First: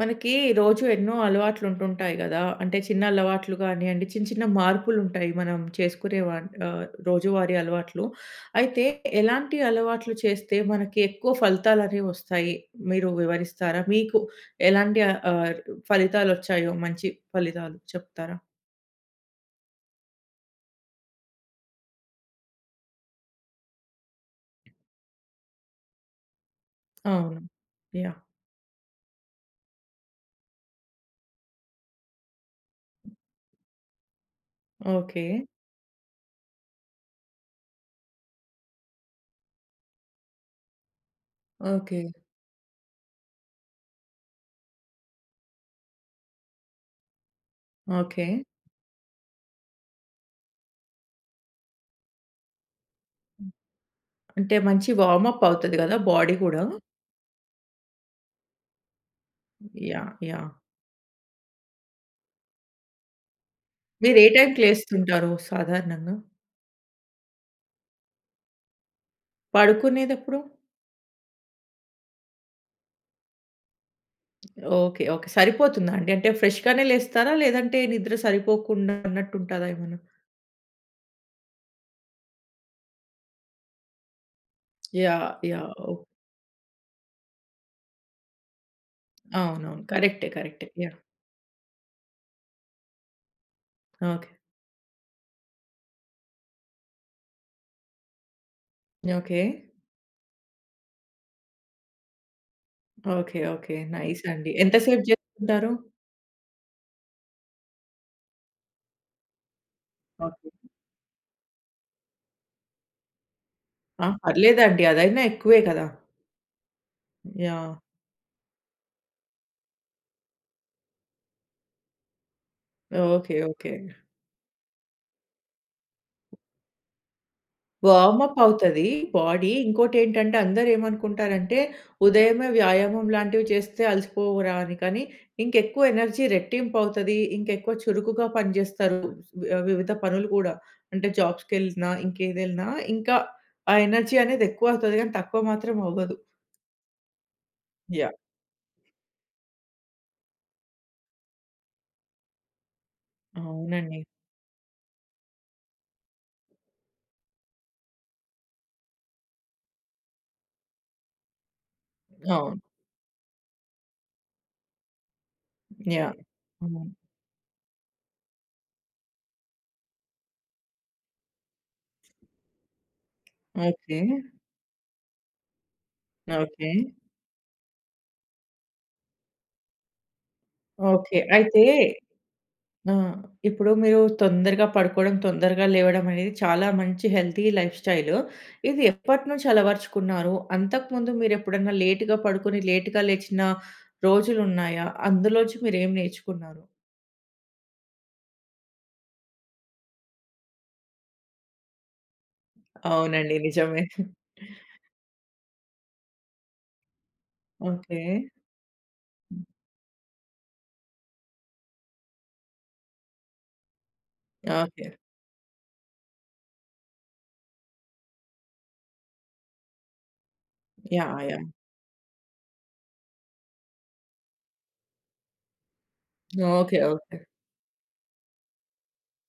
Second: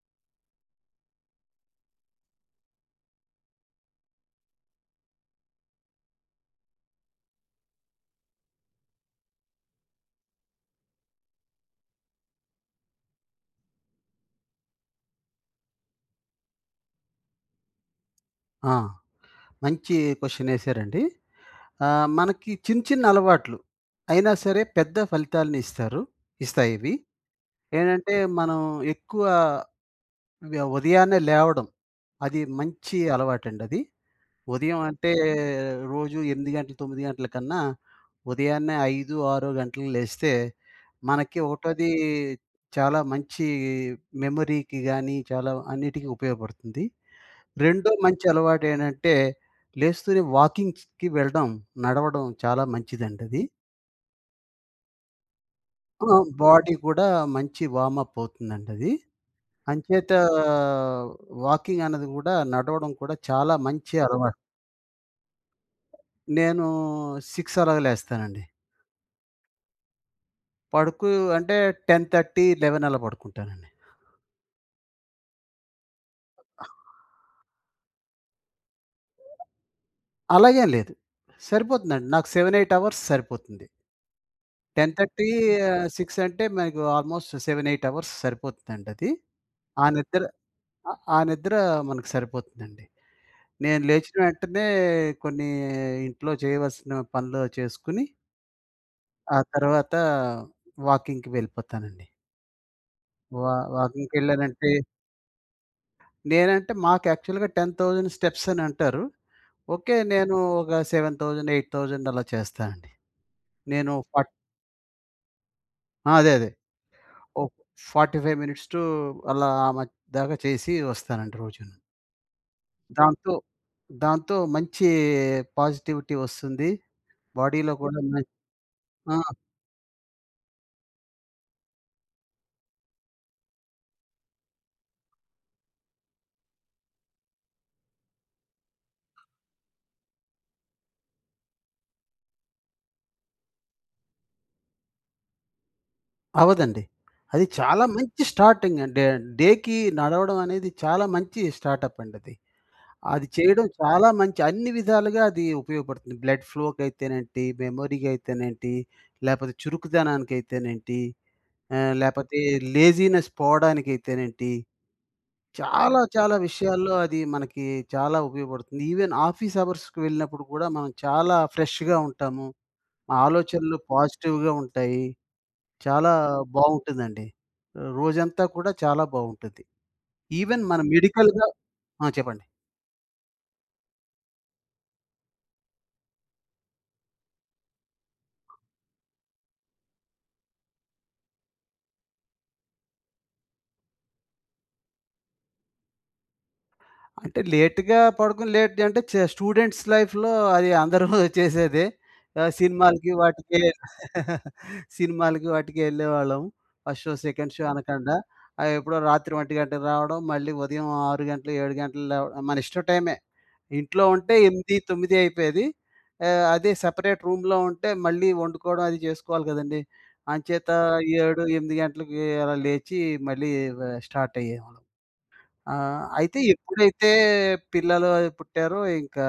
మనకి, రోజు ఎన్నో అలవాట్లు ఉంటుంటాయి కదా! అంటే, చిన్న అలవాట్లు కానీయండి, చిన్న, చిన్న మార్పులు ఉంటాయి. మనం చేసుకునేవాట్ ఆహ్, రోజువారీ అలవాట్లు. అయితే, ఎలాంటి అలవాట్లు చేస్తే, మనకి ఎక్కువ ఫలితాలు అనేవి వస్తాయి, మీరు వివరిస్తారా? మీకు ఎలాంటి ఆహ్, ఫలితాలు వచ్చాయో, మంచి ఫలితాలు చెప్తారా? ఆ! మంచి క్వశ్చన్ ఏసారండి. ఆహ్, మనకి చిన్న, చిన్న అలవాట్లు, అయినా సరే! పెద్ద ఫలితాలను ఇస్తారు ఇస్తాయి ఇవి. అవును. యాహ్! ఏంటంటే, మనం ఎక్కువ, వ్య ఉదయాన్నే లేవడం. అది మంచి అలవాటండది. ఉదయం అంటే, ఓకే. రోజు 8:00 గంటలు 9:00 గంటల కన్నా, ఉదయాన్నే 5, 6 గంటలకు లేస్తే, మనకి ఒకటోది, ఓకే. చాలా మంచి, మెమరీకి గానీ, చాలా అన్నిటికి ఉపయోగపడుతుంది. రెండో మంచి ఓకే. అలవాటు ఏంటంటే, లేస్తూనే వాకింగ్స్‌‌కి వెళ్ళడం, నడవడం, చాలా మంచిదండి అది. హ్మ్. అంటే, మంచి వార్మ్ అప్ అవుతది కదా! ఆ! బాడీ గూడా. బాడీ కూడా, మంచి వార్మ్అప్ అవుతుందండి అది. యాహ్! అంచేతా యాహ్! వాకింగ్ అన్నది కూడా, నడవడం కూడా, చాలా మంచి మీరు ఏ అలవాటు. టైంకి లేస్తుంటారు సాధారణంగా? నేను, 6 అలాగ లేస్తానండి. పడుకునేదెప్పుడు? పడుకూ అంటే? 10:30, 11 అలా పడుకుంటానండి. ఓకే. ఓకే. సరిపోతుందా అండి? అంటే ఫ్రెష్‌గనే లేస్తారా? లేదంటే నిద్ర సరిపోకుండా అన్నట్టుంటదా ఏమన్నా? అలాగేంలేదు. సరిపోతుందండి నాకు 7, 8 అవర్స్ సరిపోతుంది. 10:30 యాహ్! యాహ్! ఆహ్, ఓహ్! 6 అంటే మనకు ఆల్మోస్ట్ 7, 8 అవర్స్ సరిపోతుందండది. అవునవును. ఆ నిద్ర కరెక్టే. కరెక్టే. యాహ్! ఆహ్, ఆ నిద్ర మనకి సరిపోతుందండి. నేను లేచిన ఓకే. వెంటనే కొన్ని ఇంట్లో చేయవలసిన పనులు చేసుకొని ఆ ఓకే. తర్వాత వాకింగ్‌కి వెళ్ళిపోతానండి. ఓకే. వా ఓకే. నైస్ అండి. వాకింగ్‌కెళ్ళానంటే ఎంత సేపు జేసుకుంటారు? నేనంటే మాకు యాక్చువల్గా 10,000 స్టెప్స్ అనంటారు. ఓకే, నేను ఓకే. ఒక 7,000, 8,000 అలా చేస్తా అండి. నేను ఆ! ఫాట్ పర్లేదండీ. అదైనా ఎక్కువే కదా! ఆ! అదే అదే. ఓ యాహ్! 45 టూ అలా ఆ మద్యదాక చేసి వస్తానండి రోజును. దాంతో ఓకే. ఓకే. దాంతో మంచీ పాజిటివిటీ ఒస్తుంది. బాడీలో కూడా మె వార్మ్ అప్ అవుతదీ ఆ! బాడీ. ఇంకోటేంటంటే అందరూ ఏమనుకుంటారంటే, ఉదయమే వ్యాయామం లాంటివి చేస్తే అలసిపోవురా అని? కాని ఇంకెక్కువ ఎనర్జీ రెట్టింపు అవుతది. ఇంక ఎక్కువ చురుకుగా పనిజేస్తారు ఆహ్, వివిధ పనులు కూడా, అంటే జాబ్స్‌కెళ్ళినా, ఇంకేదెళ్ళినా ఇంకా ఆ ఎనర్జీ అనేది ఎక్కువవుతది. కానీ, తక్కువ మాత్రం అవ్వదు. అవ్వదండి. అది చాలా యాహ్! మంచి స్టార్టింగ్ అంటే డేకి నడవడం అనేది, చాలా మంచి స్టార్టప్ అండది. అది చేయడం అవునండి. చాలా మంచి, అన్ని విధాలుగా అది ఉపయోగపడుతుంది. బ్లడ్ ఫ్లో కయితేనేంటి మెమరీ కయితేనేంటి లేపోతే, చురుకుదనాకైతేనేంటి ఆహ్, లేపోతే, అవును. లేజీనెస్ పోవడానికైతేనేంటి, చాలా, యాహ్! చాలా హ్మ్. విషయాల్లో అది మనకి చాలా ఉపయోగపడుతుంది. ఇవెన్ ఆఫీస్ అవర్స్‌కి వెళ్ళినప్పుడు కూడా, మనం చాలా ఫ్రెష్‌గ ఉంటాము. ఆలోచనలు ఓకే. పాజిటివ్‌గ ఉంటాయి. చాలా ఓకే. బావుంటుందండి. రోజంతా కూడా చాలా బావుంటది. ఇవెన్ మన ఓకే. మెడికల్‌గ అయితే ఆ! చెప్పండి. ఆ! ఇప్పుడు మీరు తొందరగా పడుకోడం, తొందరగా లేవడం, అనేది చాలా మంచి హెల్తీ లైఫ్ స్టైలు. ఇది ఎప్పటినుంచి అలవర్చుకున్నారు? అంతకు ముందు మీరెప్పుడన్నా లేట్‌గ పడుకొని, లేట్‌గ లేచిన రోజులున్నాయా? అందులోంచి మీరేమి నేర్చుకున్నారు? అంటే లేటుగా పడుకొని లేట్ అంటే చ స్టూడెంట్స్ లైఫ్‌లో అది అందరూ చేసేదే. ఆహ్, సినిమాలకి అవునండి. వాటికి నిజమే. సినిమాలకి వాటికి ఎళ్ళేవాళ్ళం. ఫస్ట్ షో ,సెకండ్ షో అనకండా. ఓకే. అయ్యేప్పుడో రాత్రి ఒంటి గంటకి రావడం మళ్ళీ ఉదయం 6 గంటలు 7 గంటలకి లేవ ఆహ్, మన ఇష్ట టైమే. ఇంట్లో ఉంటే ఎంది, ఓకే. తొమ్మిది అయిపోయేది. ఆహ్, అదే సపరేట్ రూమ్‌లో ఉంటే మళ్ళీ వండుకోడం, అదీ జేసుకోవాలి గదండీ. అంచేత యాహ్! ఏడు యాహ్! ఎంది గంటలకీ అలా లేచి మళ్ళీ ఇవ స్టార్ట్ అయ్యేవాళ్ళం. ఆ! అయితే ఓకే. ఎప్పుడైతే ఓకే. పిల్లలు అయి పుట్టారో ఇంకా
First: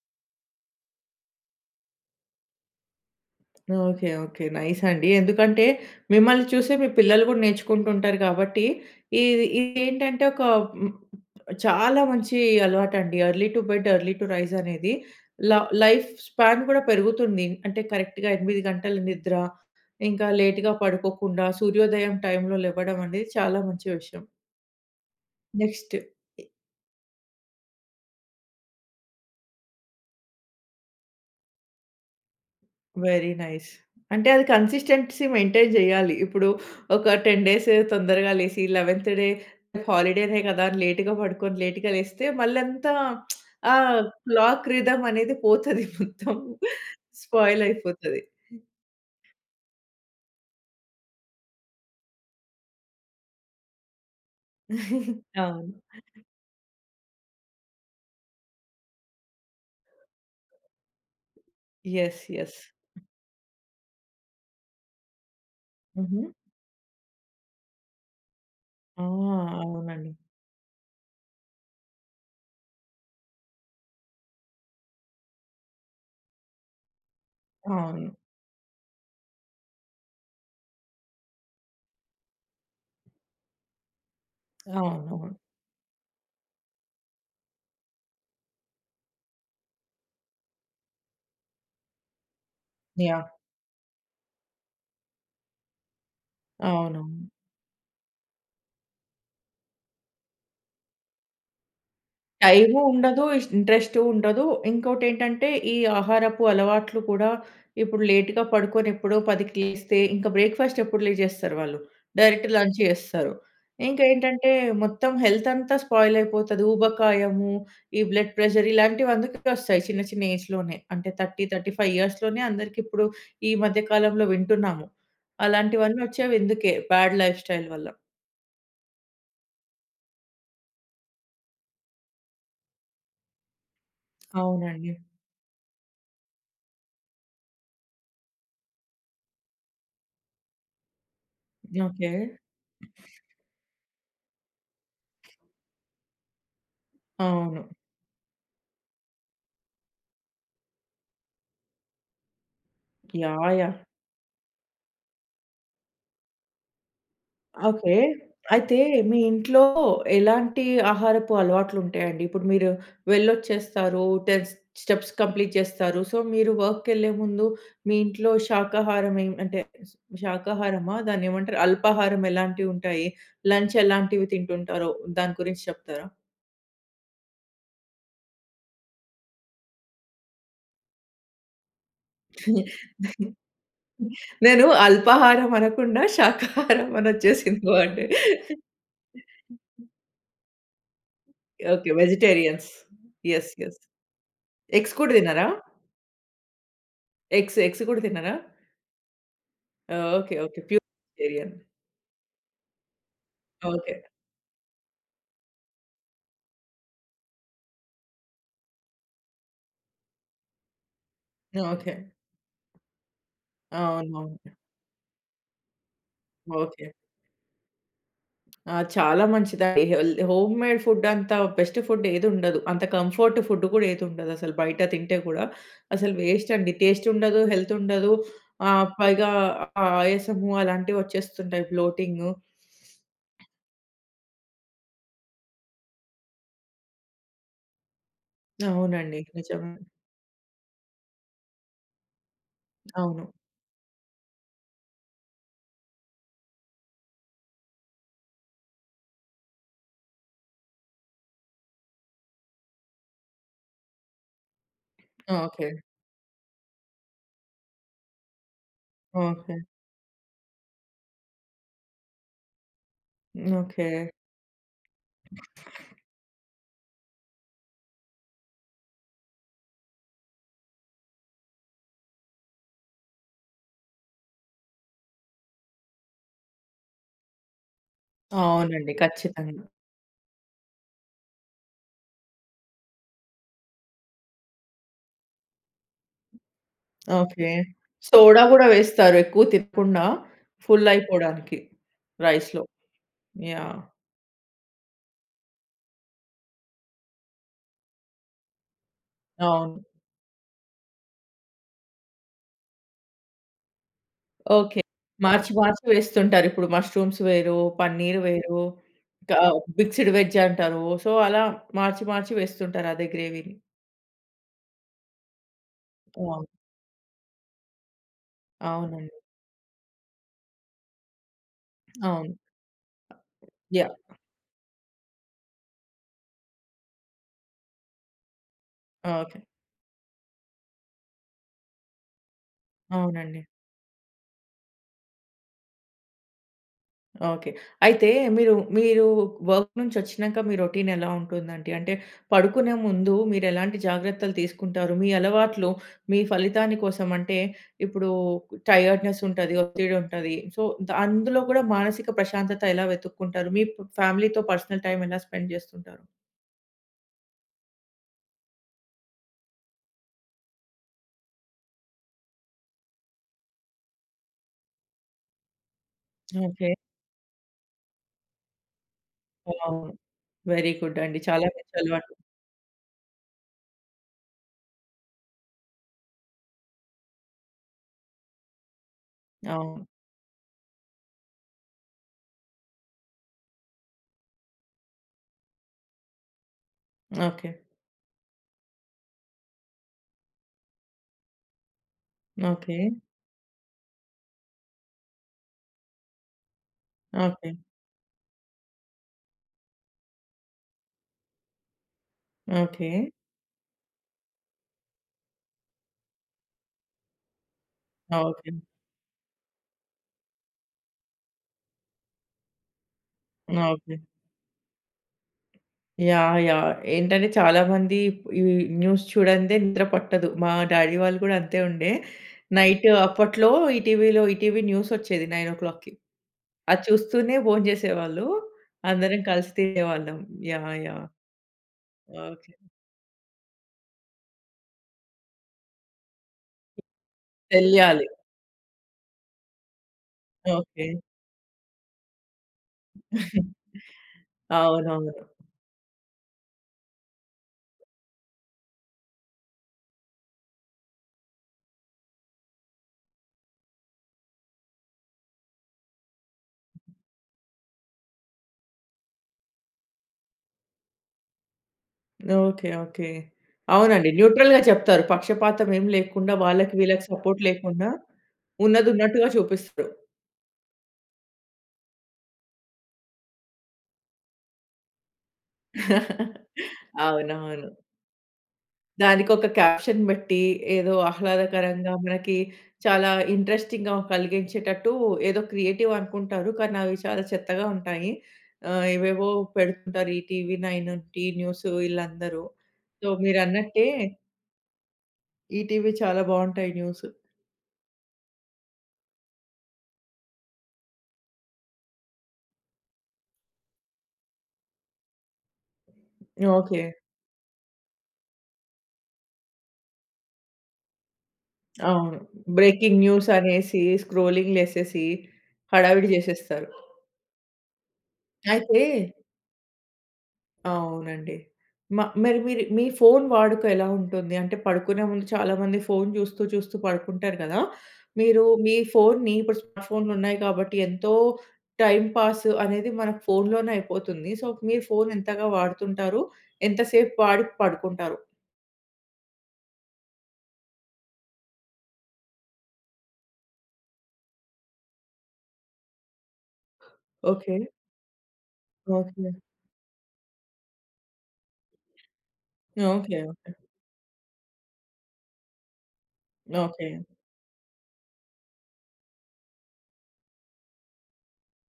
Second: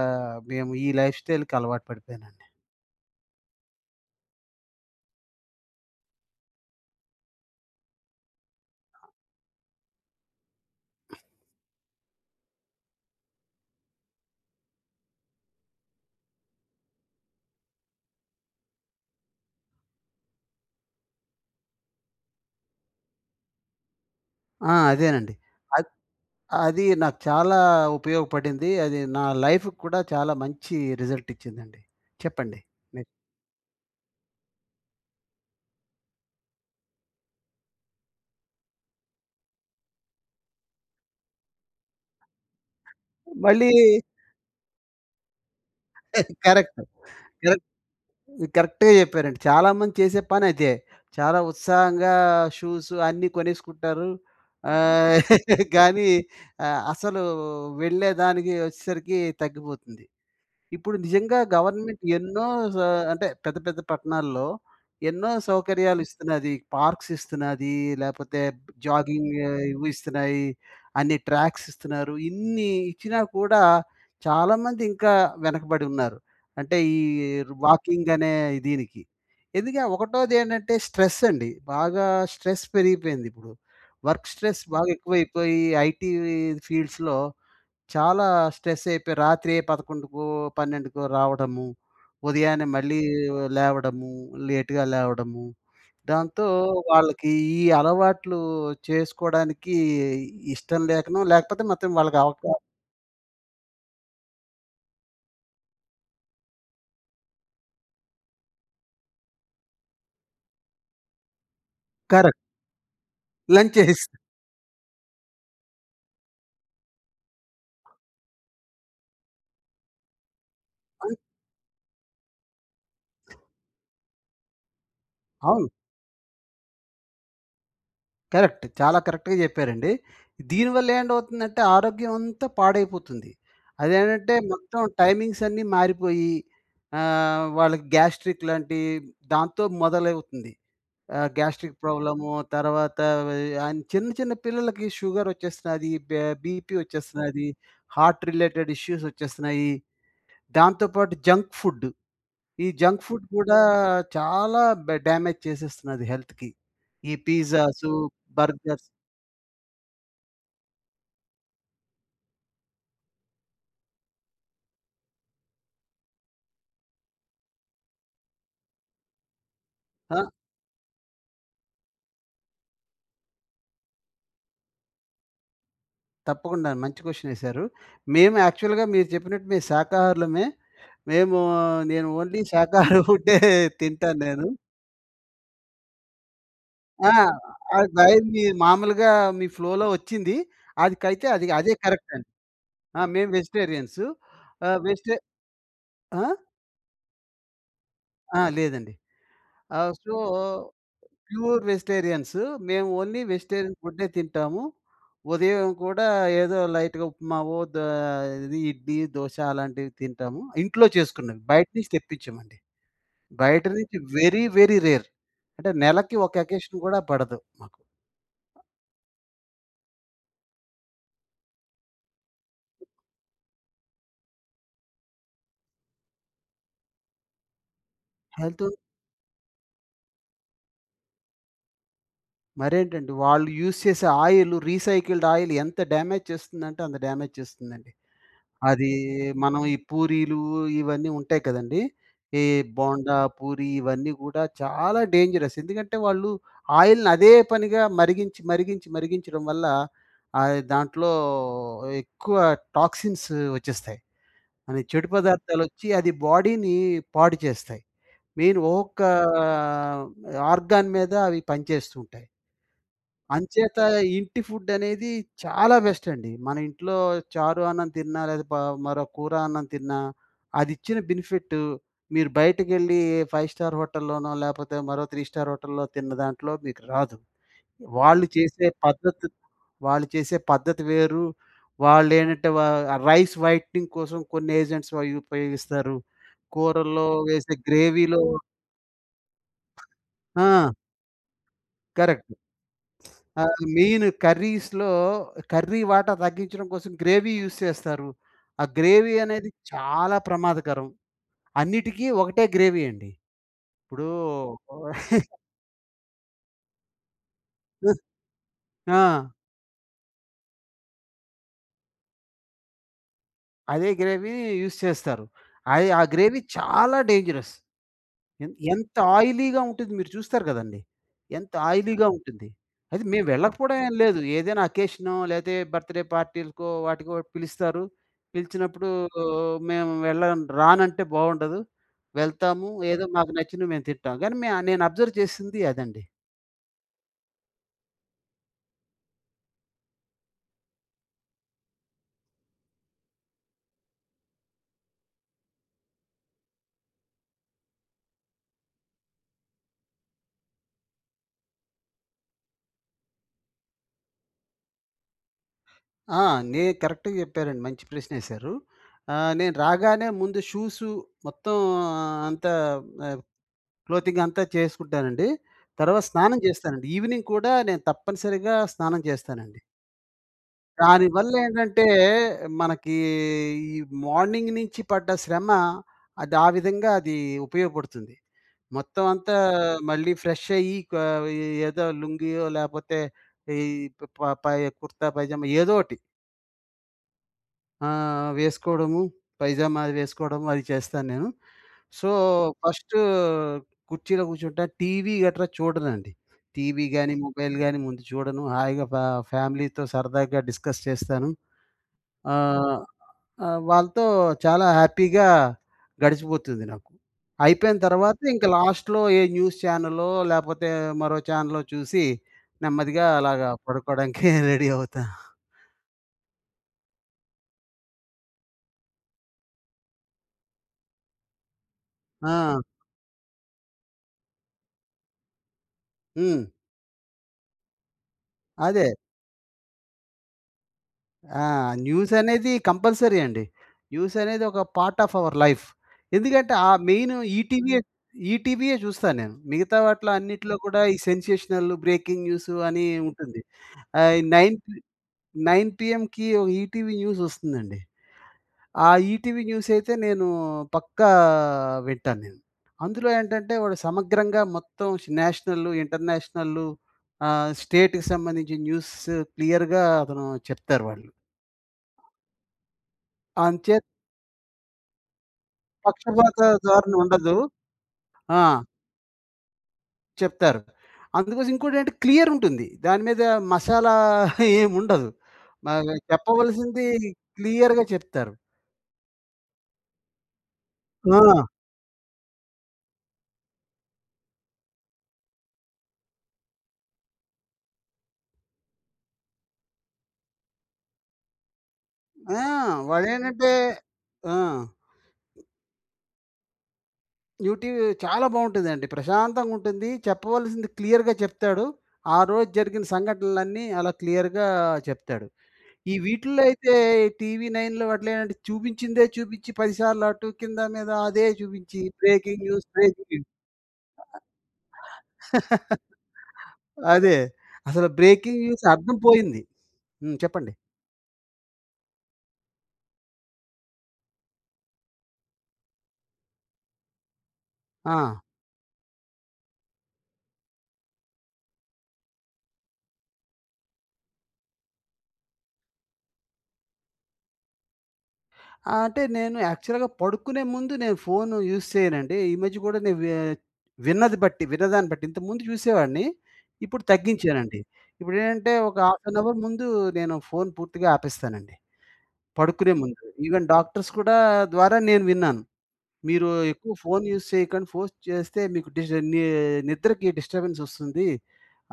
మేము ఈ లైఫ్ స్టైల్‌కి అలవాటు పడిపోయానండి. ఓకే. ఓకే. నైస్ అండి. ఎందుకంటే, మిమ్మల్ని చూసే మీ పిల్లలు కూడా నేర్చుకుంటూ ఉంటారు. కాబట్టి ఇది ఇది ఏంటంటే, ఒక చాలా మంచి అలవాటండి. Early to bed, early to rise అనేది ల లైఫ్ స్పాన్ కూడా పెరుగుతుంది. అంటే కరెక్ట్‌గా 8:00 గంటల నిద్ర. ఇంకా లేట్‌గా పడుకోకుండా సూర్యోదయం టైమ్‌లో లేవడం అనేది చాలా మంచి విషయం. ఆ! అదేనండి. అద్ నెక్స్ట్. అది నాకు చాలా ఉపయోగపడింది. అది నా లైఫ్‌కి కూడా చాలా మంచి రిజల్ట్ ఇచ్చిందండి. చెప్పండి. Very nice. అంటే, అది కన్సిస్టెన్సీ మెయింటైన్ చేయాలి. ఇప్పుడు ఒక 10 డేస్ తొందరగా లేసి, 11త్ డే హాలిడేనే కదా! లేట్‌గా పడుకొని లేట్‌గా లేస్తే, మళ్ళీ అంతా మళ్ళీ ఆ క్లాక్ రిథమ్ అనేది పోతది మొత్తం. కరెక్ట్. Spoil correct. అయిపోతది. కరెక్ట్‌గా చెప్పారండి. చాలామంది చేసే పని అదే. చాలా ఉత్సాహంగా షూసు అన్నీ కొనేసుకుంటారు. ఆహ్, అవును. కానీ ఆహ్, అసలు వెళ్ళేదానికి, వచ్చేసరికి తగ్గిపోతుంది. ఇప్పుడు నిజంగా గవర్నమెంట్ యస్. ఎన్నో యస్. అంటే పెద్ద, పెద్ద పట్టణాల్లో ఎన్నో సౌకర్యాలు హుహు. ఇస్తున్నది. పార్క్స్ ఇస్తున్నది. లేపోతే ఆ! జాగింగ్ ఇవి అవునండి. ఇస్తున్నాయి. అన్ని ట్రాక్స్ ఇస్తున్నారు. ఇన్ని ఇచ్చినా కూడా చాలామంది ఇంకా వెనకబడి ఉన్నారు. అంటే ఈ వాకింగ్ అవును. అనే దీనికి. ఎందుక ఒకటోది ఏంటంటే, స్ట్రెస్ అండి. బాగా స్ట్రెస్ పెరిగిపోయింది ఇప్పుడు. వర్క్ స్ట్రెస్ బాగా అవును. ఎక్కువైపోయి ఐటీ ఫీల్డ్స్‌లో చాలా స్ట్రెస్ అయిపోయి, రాత్రి 11:00కో, 12:00కో రావడము. ఉదయాన్నే మళ్ళీ యాహ్! లేవడము. లేట్‌గా లేవడము. దాంతో అవును. వాళ్ళకి, ఈ అలవాట్లు చేసుకోవడానికి ఇష్టం లేకనో లేకపోతే మాత్రం వాళ్ళకి అవకా టైము ఉండదు. ఇంట్రెస్ట్ ఉండదు. ఇంకోటి ఏంటంటే, ఈ ఆహారపు అలవాట్లు కూడా ఇప్పుడు లేట్‌గా పడుకొని ఎప్పుడో 10కి లేస్తే, ఇంక బ్రేక్‌ఫాస్ట్ ఎప్పుడు లేచేస్తారు వాళ్ళు. కరెక్ట్. డైరెక్ట్ లంచ్ చేస్తారు. లంచ్ ఇంకా చేసేసి ఏంటంటే, మొత్తం హెల్త్ అంతా స్పాయిల్ అయిపోతది. ఊబకాయము, ఈ బ్లడ్ ప్రెషర్ ఇలాంటివి అందుకే వస్తాయి. చిన్న, చిన్న ఏజ్‌లోనే. అంటే 30, 35 ఇయర్స్‌లోనే అందరికీ ఇప్పుడు ఈ మధ్య కాలంలో వింటున్నాము. అవును. అలాంటివన్నీ వచ్చేవి ఇందుకే బ్యాడ్ లైఫ్‌స్టైల్ వల్ల. కరెక్ట్. చాలా కరెక్ట్‌గా చెప్పారండి. దీనివల్ల ఏంటవుతుందంటే, ఆరోగ్యం అంతా పాడైపోతుంది. అదేంటంటే మొత్తం అవునండి. టైమింగ్స్ అన్నీ మారిపోయి ఆహ్, వాళ్ళకి గ్యాస్ట్రిక్ లాంటి దాంతో మొదలవుతుంది. ఆహ్, గ్యాస్ట్రిక్ ఓకే. ప్రాబ్లము తర్వాత ఆహ్, వి చిన్న, చిన్న పిల్లలకి షుగరోచ్చేస్తది, బే బీపీ వచ్చేస్తన్నది, అవును. హార్ట్ రిలేటెడ్ ఇష్యూస్ వచ్చేస్తున్నాయి. దాంతో పాటు జంక్ ఫుడ్. ఈ జంక్ ఫుడ్ యాహ్! కూడా యాహ్! చాలా బ డామేజ్ చేసేస్తున్నది హెల్త్‌కి. ఈ పిజ్జాసు, ఓకే. బర్గర్స్ అయితే, మీ ఇంట్లో ఎలాంటి ఆహారపు అలవాట్లు ఉంటాయండి? ఇప్పుడు మీరు వెళ్ళొచ్చేస్తారు. 10 స్టెప్స్ కంప్లీట్ చేస్తారు. సో, మీరు వర్క్‌కి వెళ్ళే ముందు, మీ ఇంట్లో శాకాహారం మెం అంటే, అ శాకాహారమా? దాన్ని ఏమంటారు? అల్పాహారం ఎలాంటివి ఉంటాయి? లంచ్ ఎలాంటివి తింటుంటారో, దాని గురించి చెప్తారా? తప్పకుండా. మంచి క్వెషనేసారు. మేము యాక్చువల్‌గా మీరు చెప్పినట్టు మేము శాకాహారులమే. మేము నేను ఓన్లీ శాకాహారం ఫుడ్డే తింటాను నేను. నేను అల్పాహారం అనకుండా, శాకాహారం అని ఆ! వచ్చేసింది ఆ అండి. టైమ్‌కి మాములుగా మీ ఫ్లోలో వచ్చింది. అదికైతే, అది అదే ఓకే. కరెక్ట్ అండి. వెజిటేరియన్స్. మేము యెస్, యెస్. వెజిటేరియన్సు. ఆహ్, ఎగ్స్ కూడా వెజిటే తినరా? ఆ! ఎగ్స్, ఎగ్స్ కూడా తినరా? ఆ! లేదండి. ఆహ్, ఆ! So, okay, okay. Pure vegetarian. Pure vegetarians మేము ఓన్లీ వెజిటేరియన్ ఓకె. ఫుడ్డే తింటాము. ఉదయం కూడా ఏదో లైట్‌‌గా ఉప్మావో, ద ఇది ఇడ్లీ, దోస అలాంటివి తింటాము. ఇంట్లో చేసుకున్నది, బయట నుంచి ఓకె. తెప్పించమండి. బయట నుంచి వెరీ, అవునవును. Very rare. అంటే, నెలకి ఒక అకేషన్ ఓకె. కూడా పడదు మాకు. ఆ! చాలా మంచిదండి. హెల్ హోమ్ మేడ్ ఫుడ్ అంత బెస్ట్ ఫుడ్ ఏదుండదు. అంత కంఫర్ట్ ఫుడ్ కూడా ఏదుండదు, అసలు బయట తింటే కూడా. అసలు వేస్ట్ అండి, టేస్ట్ ఉండదు, హెల్త్ ఉండదు. హెల్తు ఆహ్, పైగా ఆహ్, ఆయాసము అలాంటివి వచ్చేస్తుంటాయి, బ్లొటింగు మరేంటండి, వాళ్ళు యూజ్ చేసే ఆయిల్, రీసైకిల్డ్ ఆయిల్ ఎంత డ్యామేజ్ చేస్తుందంటే, అంత డ్యామేజ్ చేస్తుందండి. అది అవునండి మనం నిజం. ఈ పూరీలు ఇవన్నీ ఉంటాయి కదండీ! ఈ బొండా, అవును. పూరి ఇవన్నీ కూడా చాలా డేంజరస్. ఎందుకంటే వాళ్ళు ఆయిల్‌ని అదే పనిగా మరిగించి, మరిగించి, మరిగించడం వల్ల ఆహ్, అది దాంట్లో ఎక్కువ టాక్సిన్స్ వచ్చేస్తాయి. అవి చెడు పదార్థాలు ఓకె. వచ్చి, అది బాడీని పాడుచేస్తాయి. మెయిన్ ఒక్కొక్క ఓకె. ఆహ్, ఆర్గాన్ మీద అవి పనిచేస్తూ ఉంటాయి. అంచేత, ఓకె. ఇంటి ఫుడ్ అనేది చాలా బెస్ట్ అండి. మన ఇంట్లో చారు అన్నం తిన్నా లేదా, ప మరో కూర అన్నం తిన్నా, అది ఇచ్చిన బెనిఫిట్, మీరు బయటకెళ్ళి ఏ ఫైవ్-స్టార్ హోటల్‌లోనో లేకపోతే, మరో త్రీ స్టార్ హోటల్‌లో తిన్న దాంట్లో మీకు రాదు. వాళ్ళు చేసే అవునండి. పద్ధతి త్ ఖచ్చితంగా! వాళ్ళు చేసే పద్ధతి వేరు. వాళ్ళు ఏంటంటే, వ రైస్ వైటనింగ్ కోసం కొన్ని ఏజెంట్స్ అవి ఉపయోగిస్తారు. కూరల్లో ఓకె. వేసే గ్రేవీలో సోడా కూడా వేస్తారు, ఎక్కువ తినకుండా. ఆ! ఫుల్ అయిపోవడానికి కరెక్ట్. రైస్‌లో. ఆహ్, యాహ్! మెయిన్ కర్రీస్‌లో, కర్రీ వాటా తగ్గించడం కోసం, గ్రేవీ యూజ్ చేస్తారు. ఆ గ్రేవీ అనేది అవును. చాలా ప్రమాదకరం అన్నిటికి ఒకటే గ్రేవీ అండి. ఇప్పుడు ఓకే. ఒక్ మార్చి, మార్చి వేస్తుంటారు. ఇప్పుడు మష్రూమ్స్ వేరు, పన్నీర్ వేరు, ఇంక ఆ! గా మిక్స్డ్ వెజ్ అంటారు. సో, అలా మార్చి, మార్చి వేస్తుంటారు, అదే గ్రేవీని. అదే గ్రేవీ, యూజ్ చేస్తారు. అయ్ ఆ గ్రేవీ ఆ! చాలా డేంజరస్. ఎన్ ఎంత అవునండి. ఆయిలీగా ఉంటది మీరు చూస్తారు కదండీ! ఎంత ఆయిలీగా అవును. ఉంటుంది. అది మేము వెళ్ళకపోవడం ఏమి యాహ్! లేదు. ఏదైనా అకేషనో, లేకపోతే ఏ బర్త్ డే పార్టీలకో వాటికో పిలుస్తారు. పిలిచినప్పుడు, ఓకె. మేము వెళ్ళం రానంటే బాగుండదు. వెళ్తాము, ఏదో మాకు అవునండి. నచ్చినవి మేము తింటాం. కానీ మే నేను అబ్జర్వ్ చేసింది అదండి. ఓకె. అయితే మీరు, మీరు వర్క్ నుంచి వచ్చినాక, మీ రొటీన్ ఎలా ఉంటుంది? అంటే, పడుకునే ముందు, మీరు ఎలాంటి జాగ్రత్తలు తీసుకుంటారు? మీ అలవాట్లు, మీ ఫలితాన్ని కోసం అంటే, ఇప్పుడు టైర్డ్‌నెస్ ఉంటది, ఒత్తిడి ఉంటది. సో, ద అందులో కూడా, మానసిక ప్రశాంతత ఎలా వెతుక్కుంటారు? మీ ప ఫ్యామిలీతో పర్సనల్ టైమ్ ఎలా స్పెండ్ చేస్తుంటారు? ఆ! నే కరెక్ట్‌గా చెప్పారండి. మంచి ప్రశ్న వేశారు. ఆహ్, నేను రాగానే ముందు షూస్సు, మొత్తం అంతా ఆహ్, క్లోతింగ్ అంతా చేసుకుంటానండి. తర్వాత స్నానం ఓకె. చేస్తానండి. ఈవెనింగ్ కూడా, నేను తప్పనిసరిగా స్నానం చేస్తానండి. వావ్! వెరీ గుడ్ అండి. దానివల్ల చాలా మంచి ఏంటంటే, అలవాటు. మనకీ ఈ మార్నింగ్ నుంచి పడ్డ శ్రమ అది ఆ విధంగా అది ఉపయోగపడుతుంది. మొత్తం అంతా అవును. మళ్ళీ ఫ్రెష్‌ అయ్యి క ఏదో లుంగీయో, లేకపోతే ఈ ప ప పై కుర్తా పైజామా ఏదో ఒకటి. ఓకె. ఆ! వేసుకోవడము. పైజామా అది వేసుకోవడము, అది చేస్తాను నేను. So, okay. ఫస్ట్ కుర్చీలో కూర్చుంటాను, టీవీ గట్రా చూడనండి. టీవీ గాని, ఓకె. మొబైల్ గాని ముందు చూడను. హాయిగా ఫ ఫ్యామిలీతో సరదాగా డిస్కస్ చేస్తాను. ఆహ్, ఓకె. వాళ్ళతో, చాలా హ్యాపీగా గడిచిపోతుంది నాకు. అయిపోయిన తర్వాత, ఇంక ఓకె. లాస్ట్‌లో ఏ న్యూస్ ఛానలో, లేకపోతే, మరో ఛానెలో చూసి, నెమ్మదిగా అలాగా ఓకె. పడుకోవడానికి, రెడీ అవుతాను. యాహ్! యాహ్! ఏంటంటే, చాలా మంది ఇప్ ఈ న్యూస్ చూడనిదే, నిద్ర పట్టదు. మా డ్యాడీ వాళ్ళు కూడా అంతే ఉండే. ఆ! నైట్ అప్పట్లో, ఈ టీవీలో, ఈటీవీ న్యూస్ వచ్చేది 9:00కి హ్మ్. అది చూస్తూనే భోంచేసేవాళ్ళు. అదే. అందరం కలిసి తినేవాళ్ళం. యాహ్! యాహ్! ఆహ్, న్యూస్ అనేది ఓకె. కంపల్సరీ అండి. న్యూస్ అనేది ఒక పార్ట్ ఆఫ్ అవర్ లైఫ్. ఎందుకంటే, ఆ మెయిన్ ఈటీవీయే తెలియాలి. ఈటీవీయే చూస్తాను నేను. మిగతా వాటిలో అన్నిటిలో కూడా, ఓకె. ఈ సెన్సేషనల్, బ్రేకింగ్ న్యూసు, అని ఉంటుంది.ఆహ్, ఈ నైన్ పి అవునవును. నైన్ పీఎంకి ఈటీవీ న్యూస్ వస్తుందండి. ఆ ఈటీవీ న్యూస్ అయితే, నేను పక్కా వింటాను నేను. అందులో ఏంటంటే, వాడు సమగ్రంగా మొత్తం నేషనల్లు, ఇంటర్నేషనల్లు, ఆహ్, స్టేట్‌కి సంబంధించిన న్యూసు క్లియర్‌గా అతను చెప్తారు వాళ్ళు. Okay, okay. అంచే అవునండి. న్యూట్రల్‌గా చెప్తారు. పక్షపాతం ఏమి లేకుండా, పక్షపాత వాళ్ళకి ధారణ వీళ్ళకి ఉండదు. సపోర్ట్ లేకుండా, ఆ! ఉన్నది ఉన్నట్టుగా చూపిస్తారు. చెప్తారు. అందుకోసం ఇంకోటి ఏంటి, క్లియర్ ఉంటుంది. దాని మీద మసాలా, ఏమి ఉండదు. ఆహ్, చెప్పవలసింది అవునవును. క్లియర్‌గా చెప్తారు. దానికి ఒక క్యాప్షన్ పెట్టి ఏదో ఆ! ఆహ్లాదకరంగా మనకి చాలా ఇంట్రెస్టింగ్‌గా కలిగించేటట్టు, ఏదో క్రియేటివ్ అనుకుంటారు, కానీ అవి చాలా చెత్తగా ఉంటాయి. ఆహ్, ఏవేవో పెడుతుంటారు ఈ 'టీవీ నైన్' 'టి న్యూస్' ఆ! వీళ్ళందరూ. వాడు ఏంటంటే మీరన్నట్టే. ఆ! 'ఈటీవీ' చాలా బాగుంటాయి న్యూస్ 'ఈటివీ' చాలా బాగుంటుందండి. ప్రశాంతంగా ఉంటుంది. చెప్పవలసింది క్లియర్‌గా చెప్తాడు. ఆ రోజు జరిగిన సంఘటనలన్నీ అలా క్లియర్‌గా చెప్తాడు. ఈ వీటిల్లో అయితే ఓకె. 'టీవీ నైన్‌‌‌‌లో' అట్ల చూపించిందే చూపించి, 10 సార్లు అటు కింద, మీద అదే చూపించి అవును. Breaking news, breaking breaking news. News అనేసి, స్క్రోలింగులెసేసి, హడావిడి చేసేస్తారు. అదే, అసలు బ్రేకింగ్ న్యూస్ అయితే. అర్థం పోయింది. హ్మ్, చెప్పండి. అవునండి మా మరి మీరు మీ ఫోన్ వాడుక ఎలా ఉంటుంది? అంటే పడుకునే ముందు చాలామంది ఫోన్ చూస్తూ చూస్తూ పడుకుంటారు కదా, ఆ! మీరు మీ ఫోన్ని ఇప్పుడు స్మార్ట్ ఫోన్‌లు ఉన్నాయి కాబట్టి, ఎంతో టైమ్ పాస్ అనేది మనకు ఫోన్‌లోనే అయిపోతుంది. సో, మీరు ఫోన్ ఎంతగా వాడుతుంటారు? ఎంతసేపు వాడి పడుకుంటారు? అంటే నేను యాక్చువల్‌గా పడుకునే ముందు నేను ఫోన్ యూజ్ చేయనండి. ఈ మధ్య కూడా నేను విన్నది బట్టి, విన్నదాన్ని బట్టి, ఇంతకుముందు చూసేవాడిని, ఇప్పుడు ఓకె. తగ్గించానండి. ఇప్పుడేంటంటే ఒక హాఫ్ ఏన్ ఓకె. అవర్ ముందు నేను ఫోన్ పూర్తిగా ఆపేస్తానండి. పడుకునే ముందు. Okay, even okay. డాక్టర్స్ కూడా ద్వారా నేను విన్నాను, మీరు ఎక్కువ ఓకె ఫోన్ యూజ్ చేయకండి. ఫోర్స్ చేస్తే మీకు డిస్ట నిద్రకి డిస్ట్ర్బెన్స్ వస్తుంది.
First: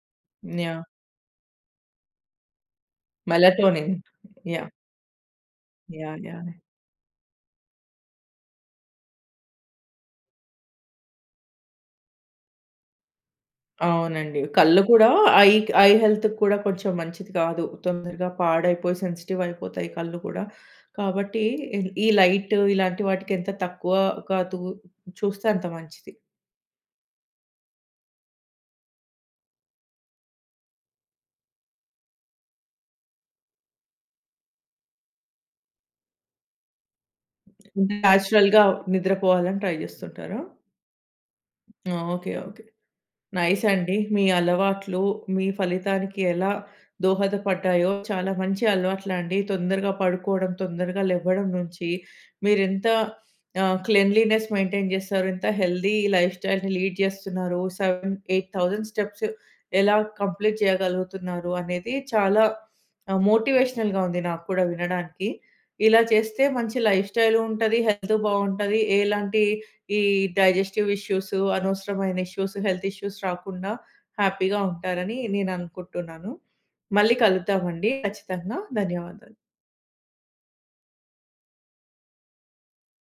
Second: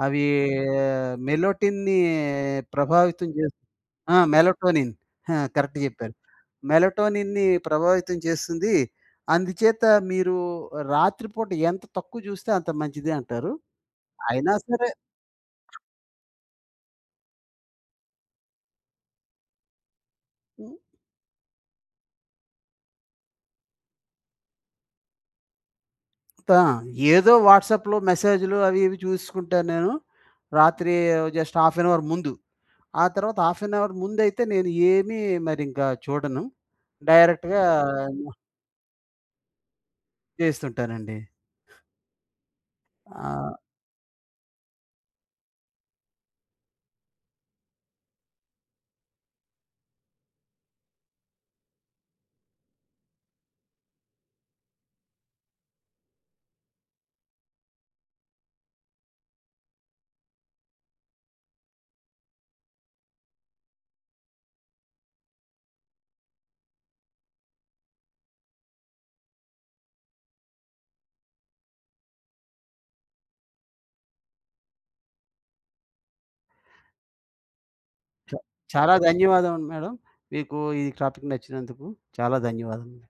అవి యాహ్! మెలొటిన్‌ని ప్రభావితం చేస్తుంది. మెలటొనిన్. ఆ! మెలటొనిన్ ఆ! కరెక్ట్ చెప్పేరు, యాహ్! యాహ్! మెలటొనిన్‌ని ప్రభావితం చేస్తుంది. అందుచేత మీరు రాత్రిపూట ఎంత తక్కువ చూస్తే, అంత మంచిది అంటారు. అవునండి. అయినా కళ్ళు సరే. కూడా ఐ ఐ హెల్త్‌కి కూడా కొంచెం మంచిది కాదు. తొందరగా పాడైపోయి సెన్సిటివ్ అయిపోతాయి కళ్ళు కూడా. కాబట్టి ఈ లైట్ ఇలాంటి వాటికి ఎంత తక్కువ కాదు చూస్తే అంత మంచిది. ఆ! ఏదో వాట్సాప్‌లో మెసేజ్‌లు అవి ఇవి చూసుకుంటాను నేను. రాత్రి జస్ట్ హాఫ్ ఏన్ అవర్ ముందు. ఆ తర్వాత హాఫ్ ఏన్ అవర్ ముందైతే నేను ఏమి మరి ఇంకా చూడను. డైరెక్ట్‌గా నేచురల్‌గా నిద్రపోవాలని ట్రై చేస్తుంటారా? చేస్తుంటానండి. ఆ! Okay, okay. ఆ! నైస్ అండి. మీ అలవాట్లు, మీ ఫలితానికి ఎలా దోహదపడ్డాయో, చాలా మంచి అలవాట్లండి. తొందరగా పడుకోవడం, తొందరగా లెవ్వడం నుంచి మీరు ఎంత క్లెన్లీనెస్ మెయింటైన్ చేస్తారంటే, హెల్తీ లైఫ్ స్టైల్‌ని లీడ్ చేస్తున్నారో 7000, 8000 స్టెప్స్ ఎలా కంప్లీట్ చేయగలుగుతున్నారు అనేది చాలా మోటివేషనల్‌గా ఉంది నాక్కూడా వినడానికి. ఇలా చేస్తే మంచి లైఫ్ స్టైలు ఉంటది, హెల్త్ బాగుంటది. ఎలాంటి ఈ డైజెస్టివ్ ఇష్యూస్, అనవసరమైన ఇష్యూస్, హెల్త్ ఇష్యూస్ రాకుండా హ్యాపీగా ఉంటారని నేను అనుకుంటున్నాను. మళ్ళీ కలుద్దామండి చా ఖచ్చితంగా. చాలా ధన్యవాదాలు. ధన్యవాదాలు మేడమ్. మీకు ఈ టాపిక్ నచ్చినందుకు. చాలా ధన్యవాదాలు.